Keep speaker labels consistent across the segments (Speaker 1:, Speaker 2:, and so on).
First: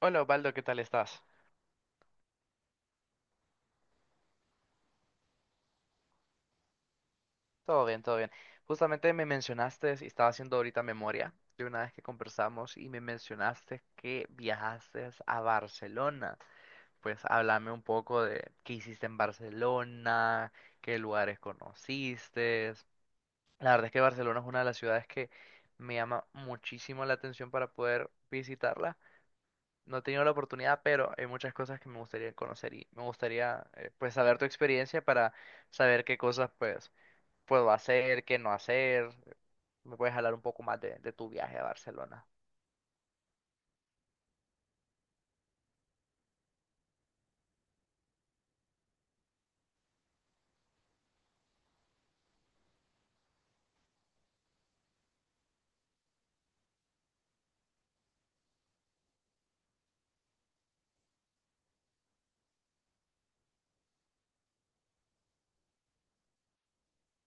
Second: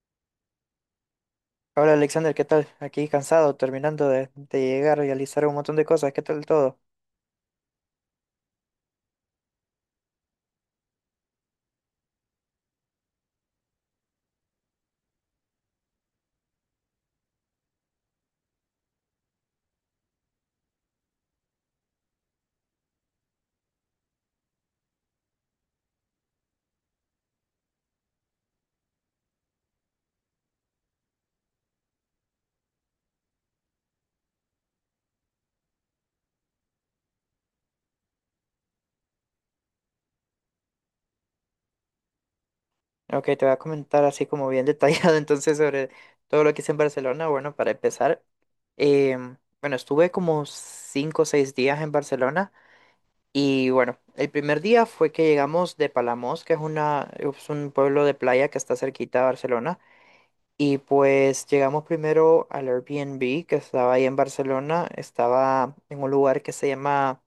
Speaker 1: Hola Osvaldo, ¿qué tal estás?
Speaker 2: Hola Alexander, ¿qué tal? Aquí cansado, terminando de llegar a realizar un montón de cosas. ¿Qué tal todo?
Speaker 1: Todo bien, todo bien. Justamente me mencionaste, y estaba haciendo ahorita memoria de una vez que conversamos y me mencionaste que viajaste a Barcelona. Pues háblame un poco de qué hiciste en Barcelona, qué lugares conociste. La verdad es que Barcelona es una de las ciudades que me llama muchísimo la atención para poder visitarla. No he tenido la oportunidad, pero hay muchas cosas que me gustaría conocer y me gustaría pues saber tu experiencia para saber qué cosas pues puedo hacer, qué no hacer. ¿Me puedes hablar un poco más de tu viaje a Barcelona?
Speaker 2: Ok, te voy a comentar así como bien detallado entonces sobre todo lo que hice en Barcelona. Bueno, para empezar, bueno, estuve como 5 o 6 días en Barcelona y bueno, el primer día fue que llegamos de Palamós, que es una, es un pueblo de playa que está cerquita de Barcelona. Y pues llegamos primero al Airbnb que estaba ahí en Barcelona. Estaba en un lugar que se llama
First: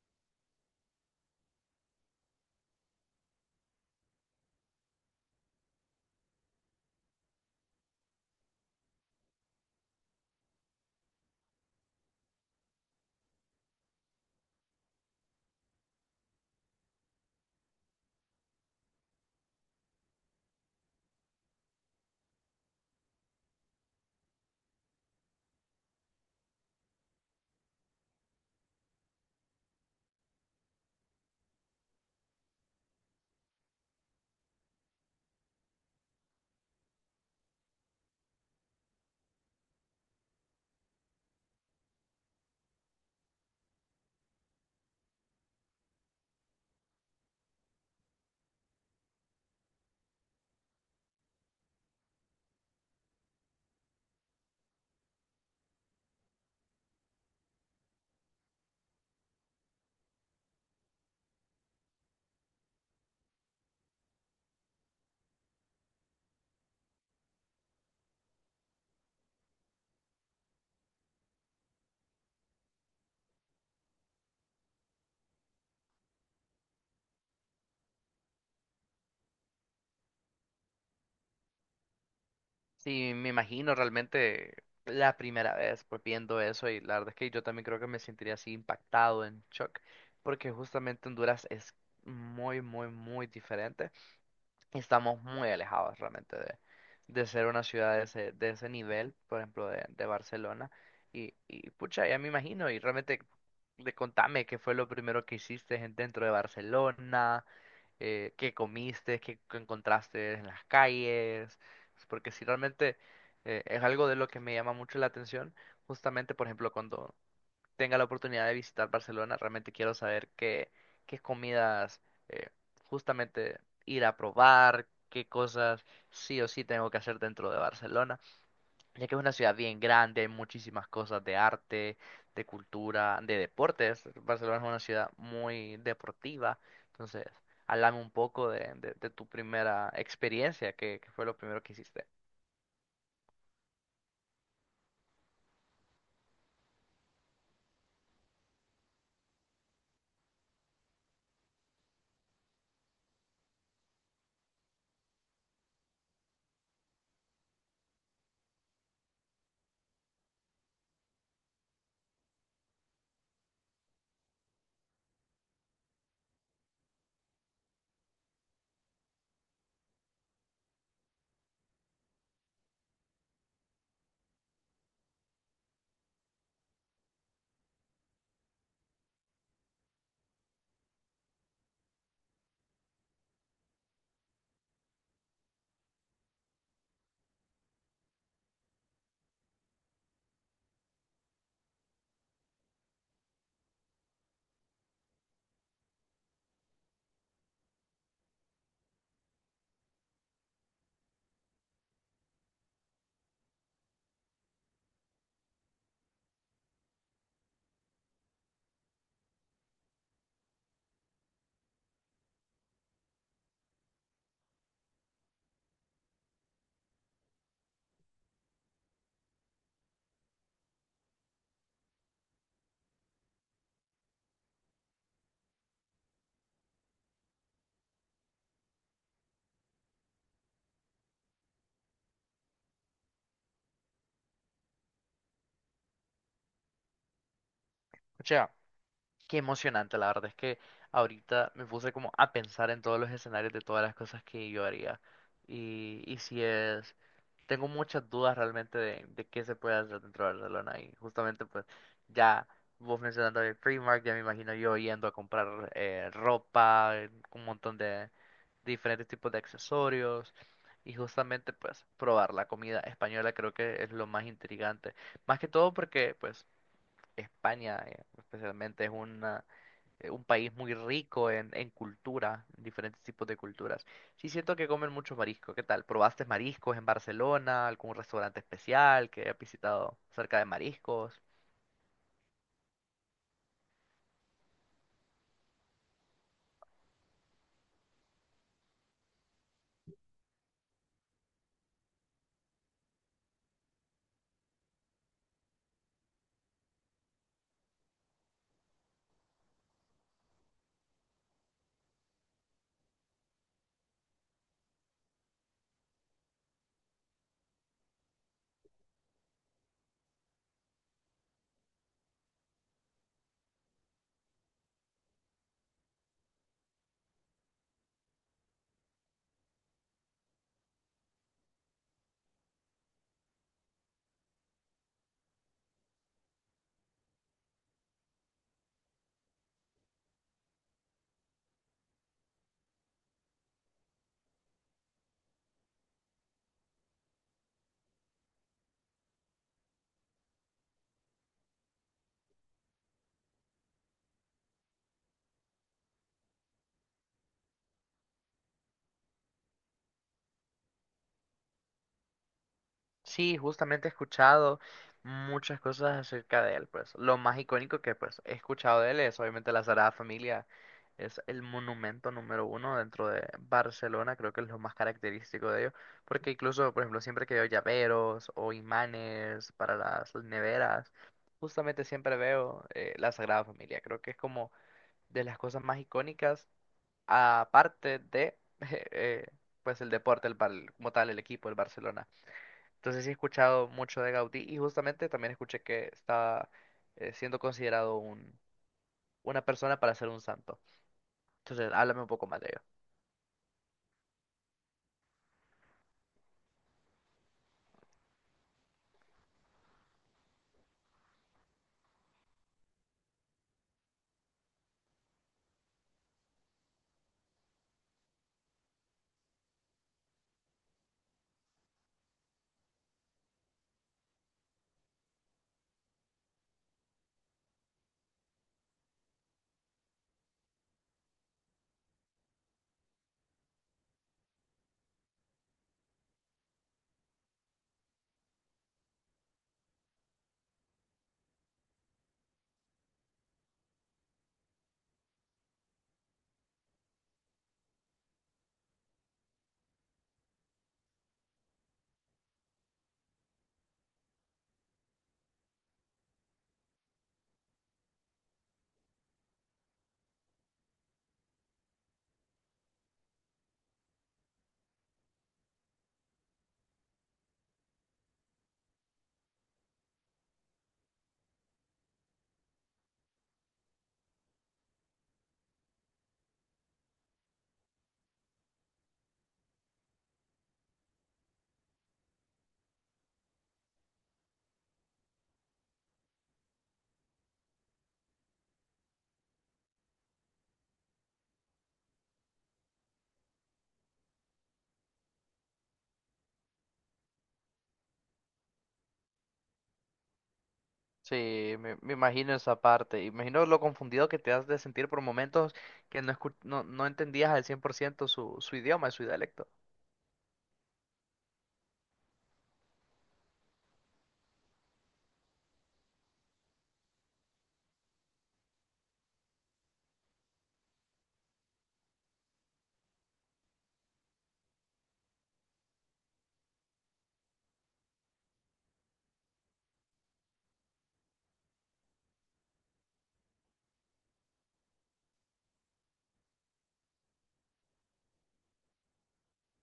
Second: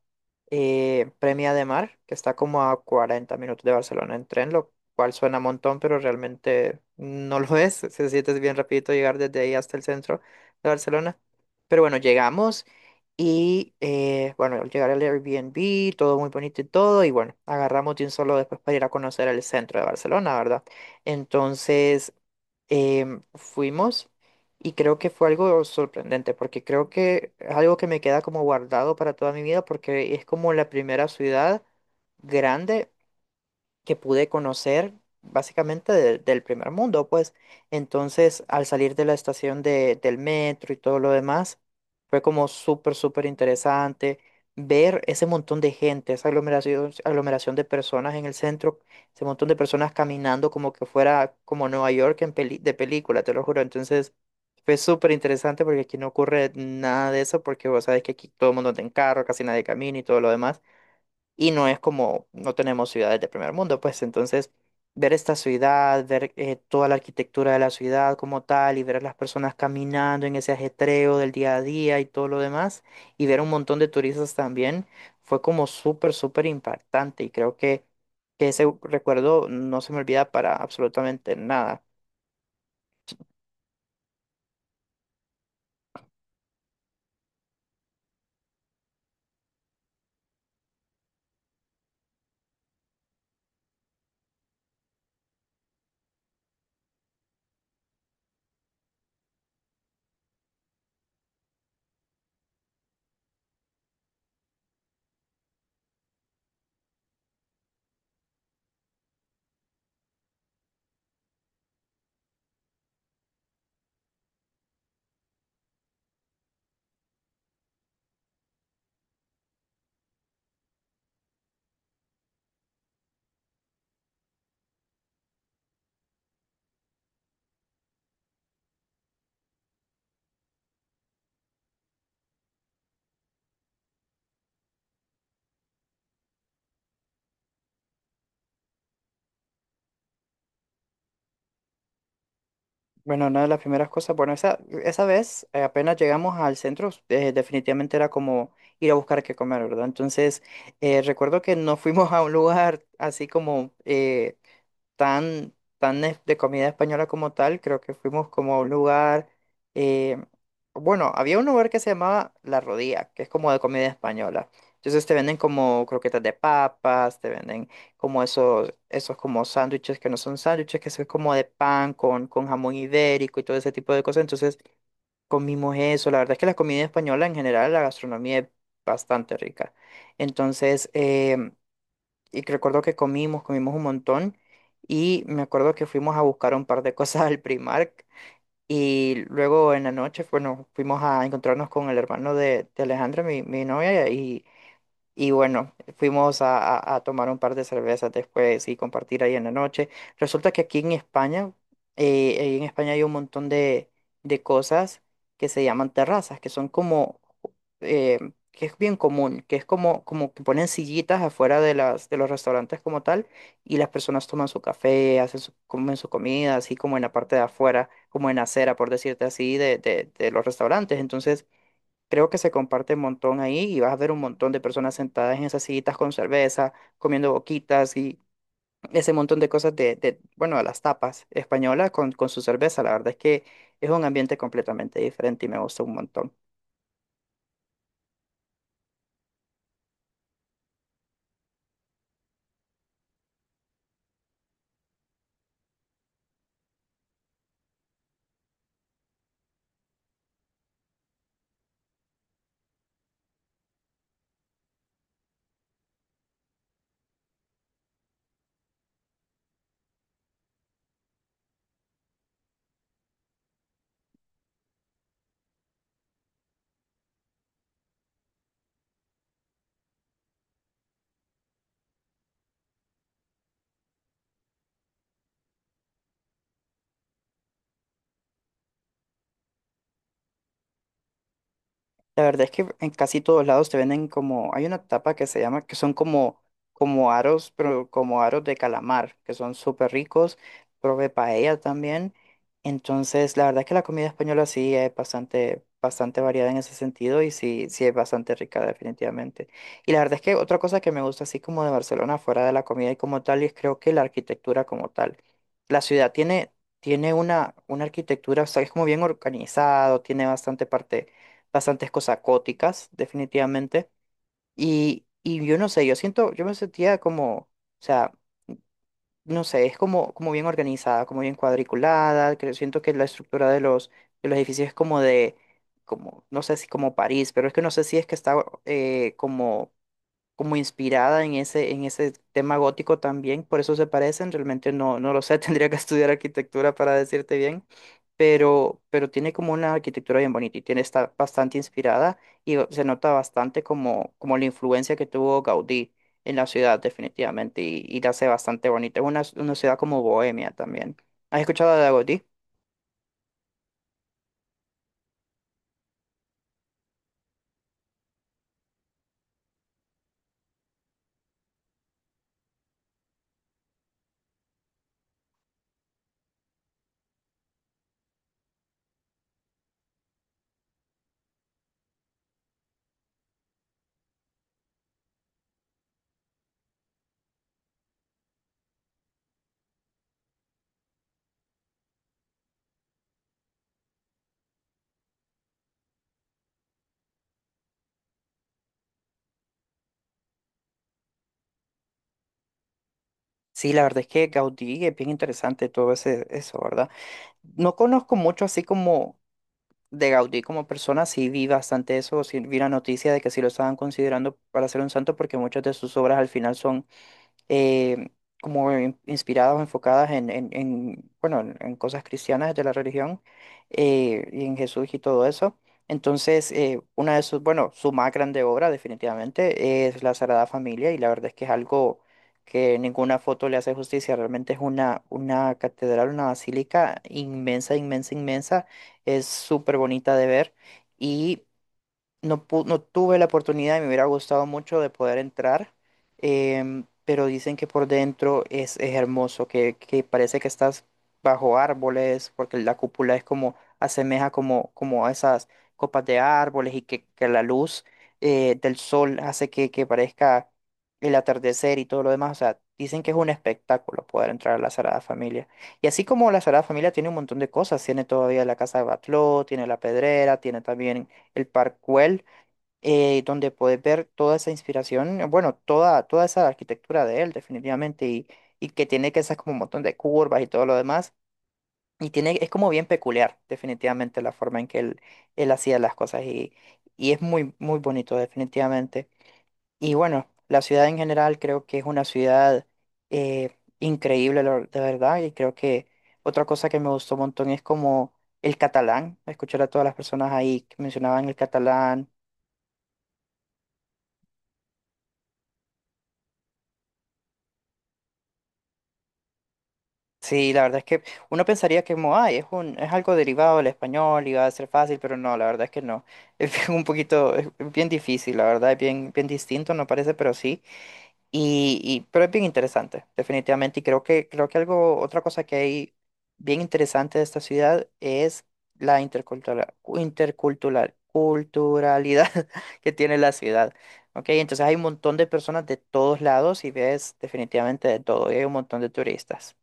Speaker 2: Premia de Mar, que está como a 40 minutos de Barcelona en tren, lo cual suena un montón, pero realmente no lo es. Se siente bien rapidito llegar desde ahí hasta el centro de Barcelona. Pero bueno, llegamos y bueno, al llegar al Airbnb, todo muy bonito y todo. Y bueno, agarramos de un solo después para ir a conocer el centro de Barcelona, ¿verdad? Entonces fuimos y creo que fue algo sorprendente porque creo que es algo que me queda como guardado para toda mi vida porque es como la primera ciudad grande que pude conocer básicamente del primer mundo, pues. Entonces, al salir de la estación del metro y todo lo demás, fue como súper, súper interesante ver ese montón de gente, esa aglomeración de personas en el centro, ese montón de personas caminando como que fuera como Nueva York en de película, te lo juro. Entonces, fue súper interesante porque aquí no ocurre nada de eso, porque vos sabes que aquí todo el mundo anda en carro, casi nadie camina y todo lo demás y no es como, no tenemos ciudades de primer mundo, pues entonces ver esta ciudad, ver toda la arquitectura de la ciudad como tal y ver a las personas caminando en ese ajetreo del día a día y todo lo demás y ver un montón de turistas también fue como súper, súper impactante y que ese recuerdo no se me olvida para absolutamente nada.
Speaker 1: Sí, me imagino realmente la primera vez pues viendo eso y la verdad es que yo también creo que me sentiría así impactado en shock porque justamente Honduras es muy, muy, muy diferente. Estamos muy alejados realmente de ser una ciudad de ese nivel, por ejemplo, de Barcelona. Y pucha, ya me imagino y realmente de, contame qué fue lo primero que hiciste dentro de Barcelona qué comiste, qué, qué encontraste en las calles, porque si realmente es algo de lo que me llama mucho la atención, justamente, por ejemplo, cuando tenga la oportunidad de visitar Barcelona, realmente quiero saber qué, qué comidas eh, justamente ir a probar, qué cosas sí o sí tengo que hacer dentro de Barcelona ya que es una ciudad bien grande, hay muchísimas cosas de arte, de cultura, de deportes. Barcelona es una ciudad muy deportiva, entonces, háblame un poco de tu primera experiencia, que fue lo primero que hiciste.
Speaker 2: Bueno, una de las primeras cosas, bueno, esa vez apenas llegamos al centro, definitivamente era como ir a buscar qué comer, ¿verdad? Entonces, recuerdo que no fuimos a un lugar así como, tan, de comida española como tal, creo que fuimos como a un lugar, eh, bueno, había un lugar que se llamaba La Rodilla, que es como de comida española. Entonces te venden como croquetas de papas, te venden como esos, esos como sándwiches que no son sándwiches, que son como de pan con jamón ibérico y todo ese tipo de cosas. Entonces comimos eso. La verdad es que la comida española en general, la gastronomía es bastante rica. Entonces, y que recuerdo que comimos un montón y me acuerdo que fuimos a buscar un par de cosas al Primark y luego en la noche, bueno, fuimos a encontrarnos con el hermano de Alejandra, mi novia, y bueno, fuimos a tomar un par de cervezas después y compartir ahí en la noche. Resulta que aquí en España, ahí en España hay un montón de cosas que se llaman terrazas, que son como, eh, que es bien común, que es como, como que ponen sillitas afuera de las, de los restaurantes como tal, y las personas toman su café, hacen su, comen su comida, así como en la parte de afuera, como en la acera, por decirte así, de, de los restaurantes. Entonces, creo que se comparte un montón ahí y vas a ver un montón de personas sentadas en esas sillitas con cerveza, comiendo boquitas y ese montón de cosas de, bueno, de las tapas españolas con su cerveza. La verdad es que es un ambiente completamente diferente y me gusta un montón.
Speaker 1: O sea, qué emocionante, la verdad es que ahorita me puse como a pensar en todos los escenarios de todas las cosas que yo haría. Y si es tengo muchas dudas realmente de qué se puede hacer dentro de Barcelona y justamente pues ya vos mencionando el Primark, ya me imagino yo yendo a comprar ropa, un montón de diferentes tipos de accesorios y justamente pues probar la comida española creo que es lo más intrigante, más que todo porque pues España especialmente es un país muy rico en cultura, en diferentes tipos de culturas. Sí, siento que comen muchos mariscos. ¿Qué tal? ¿Probaste mariscos en Barcelona? ¿Algún restaurante especial que hayas visitado acerca de mariscos?
Speaker 2: La verdad es que en casi todos lados te venden como, hay una tapa que se llama, que son como, como aros, pero como aros de calamar, que son súper ricos, probé paella también. Entonces, la verdad es que la comida española sí es bastante, bastante variada en ese sentido y sí, sí es bastante rica definitivamente. Y la verdad es que otra cosa que me gusta así como de Barcelona, fuera de la comida y como tal, y es creo que la arquitectura como tal. La ciudad tiene, tiene una arquitectura, o sea, es como bien organizado, tiene bastante parte bastantes cosas góticas, definitivamente. Y yo no sé, yo siento, yo me sentía como, o sea, no sé, es como, como bien organizada, como bien cuadriculada, que siento que la estructura de los edificios es como de, como, no sé si como París, pero es que no sé si es que está como, como inspirada en ese tema gótico también, por eso se parecen, realmente no, no lo sé, tendría que estudiar arquitectura para decirte bien pero tiene como una arquitectura bien bonita y tiene, está bastante inspirada y se nota bastante como, como la influencia que tuvo Gaudí en la ciudad definitivamente y la hace bastante bonita. Es una ciudad como Bohemia también. ¿Has escuchado de Gaudí?
Speaker 1: Sí, justamente he escuchado muchas cosas acerca de él, pues. Lo más icónico que pues he escuchado de él es obviamente la Sagrada Familia. Es el monumento número 1 dentro de Barcelona, creo que es lo más característico de ello, porque incluso, por ejemplo, siempre que veo llaveros o imanes para las neveras, justamente siempre veo la Sagrada Familia. Creo que es como de las cosas más icónicas, aparte de, eh, pues, el deporte, como tal, el equipo, el Barcelona. Entonces sí he escuchado mucho de Gaudí y justamente también escuché que está siendo considerado una persona para ser un santo. Entonces, háblame un poco más de ello.
Speaker 2: Sí, la verdad es que Gaudí es bien interesante todo ese, eso, ¿verdad? No conozco mucho así como de Gaudí como persona, sí vi bastante eso, sí vi la noticia de que sí lo estaban considerando para ser un santo porque muchas de sus obras al final son eh, como inspiradas o enfocadas en, en, bueno, en cosas cristianas de la religión, y en Jesús y todo eso. Entonces, una de sus, bueno, su más grande obra definitivamente es La Sagrada Familia y la verdad es que es algo que ninguna foto le hace justicia, realmente es una catedral, una basílica inmensa, inmensa, inmensa, es súper bonita de ver no, no tuve la oportunidad y me hubiera gustado mucho de poder entrar, pero dicen que por dentro es hermoso, que parece que estás bajo árboles, porque la cúpula es como, asemeja como, como a esas copas de árboles y que la luz del sol hace que parezca el atardecer y todo lo demás. O sea, dicen que es un espectáculo poder entrar a la Sagrada Familia. Y así como la Sagrada Familia tiene un montón de cosas, tiene todavía la Casa de Batlló, tiene la Pedrera, tiene también el Parkwell, donde puedes ver toda esa inspiración, bueno, toda, toda esa arquitectura de él, definitivamente, y que tiene que esas como un montón de curvas y todo lo demás. Y tiene, es como bien peculiar, definitivamente, la forma en que él hacía las cosas. Y es muy, muy bonito, definitivamente. Y bueno, la ciudad en general creo que es una ciudad increíble, de verdad. Y creo que otra cosa que me gustó un montón es como el catalán. Escuchar a todas las personas ahí que mencionaban el
Speaker 1: Sí, me
Speaker 2: catalán.
Speaker 1: imagino esa parte. Imagino lo confundido que te has de sentir por momentos que no, no, no entendías al 100% su, su idioma, su dialecto.
Speaker 2: Sí, la verdad es que uno pensaría que como, ay, es un, es algo derivado del español y va a ser fácil, pero no, la verdad es que no. Es bien un poquito, es bien difícil, la verdad, es bien, bien distinto, no parece, pero sí. Y, pero es bien interesante, definitivamente. Y creo que algo, otra cosa que hay bien interesante de esta ciudad es la culturalidad que tiene la ciudad. Ok, entonces hay un montón de personas de todos lados y ves definitivamente de todo, y hay un montón de turistas.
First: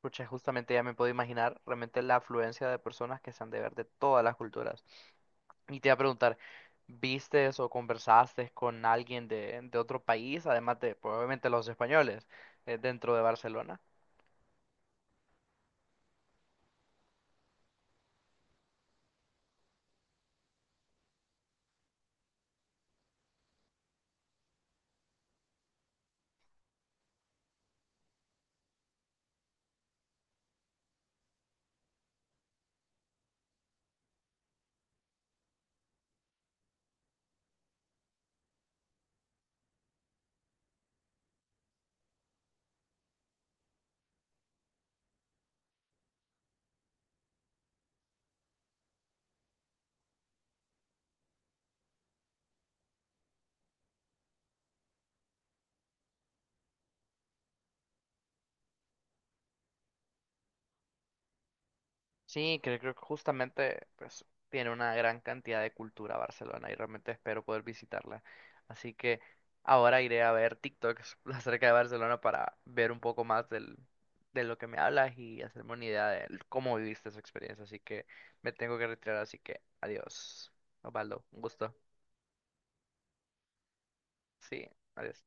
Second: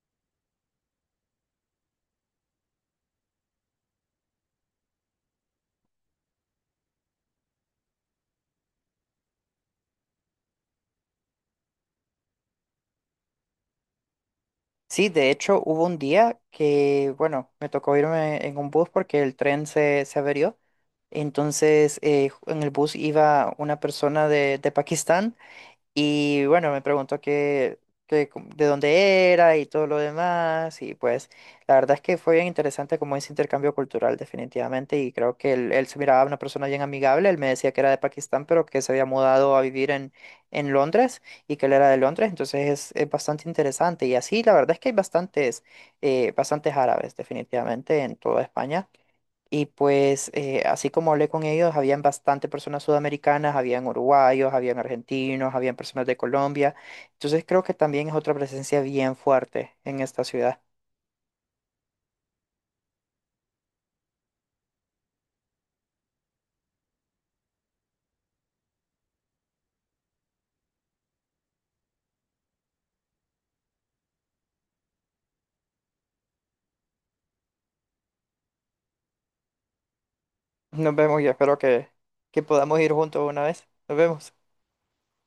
Speaker 1: Pucha, justamente ya me puedo imaginar realmente la afluencia de personas que se han de ver de todas las culturas. Y te iba a preguntar, ¿vistes o conversaste con alguien de otro país, además de probablemente los españoles, dentro de Barcelona?
Speaker 2: Sí, de hecho hubo un día que, bueno, me tocó irme en un bus porque el tren se averió. Entonces, en el bus iba una persona de Pakistán. Y bueno, me preguntó que de dónde era y todo lo demás. Y pues la verdad es que fue bien interesante como ese intercambio cultural definitivamente. Y creo que él se miraba una persona bien amigable. Él me decía que era de Pakistán, pero que se había mudado a vivir en Londres y que él era de Londres. Entonces es bastante interesante. Y así la verdad es que hay bastantes, bastantes árabes definitivamente en toda España. Y pues así como hablé con ellos, habían bastante personas sudamericanas, habían uruguayos, habían argentinos, habían personas de Colombia. Entonces creo que también es otra presencia bien fuerte en esta ciudad.
Speaker 1: Sí, creo, creo que justamente pues tiene una gran cantidad de cultura Barcelona y realmente espero poder visitarla. Así que ahora iré a ver TikToks acerca de Barcelona para ver un poco más del, de lo que me hablas y hacerme una idea de cómo viviste esa experiencia. Así que me tengo que retirar, así que adiós.
Speaker 2: Nos vemos
Speaker 1: Osvaldo,
Speaker 2: y
Speaker 1: un
Speaker 2: espero
Speaker 1: gusto.
Speaker 2: que podamos ir juntos una vez. Nos vemos.
Speaker 1: Sí, adiós.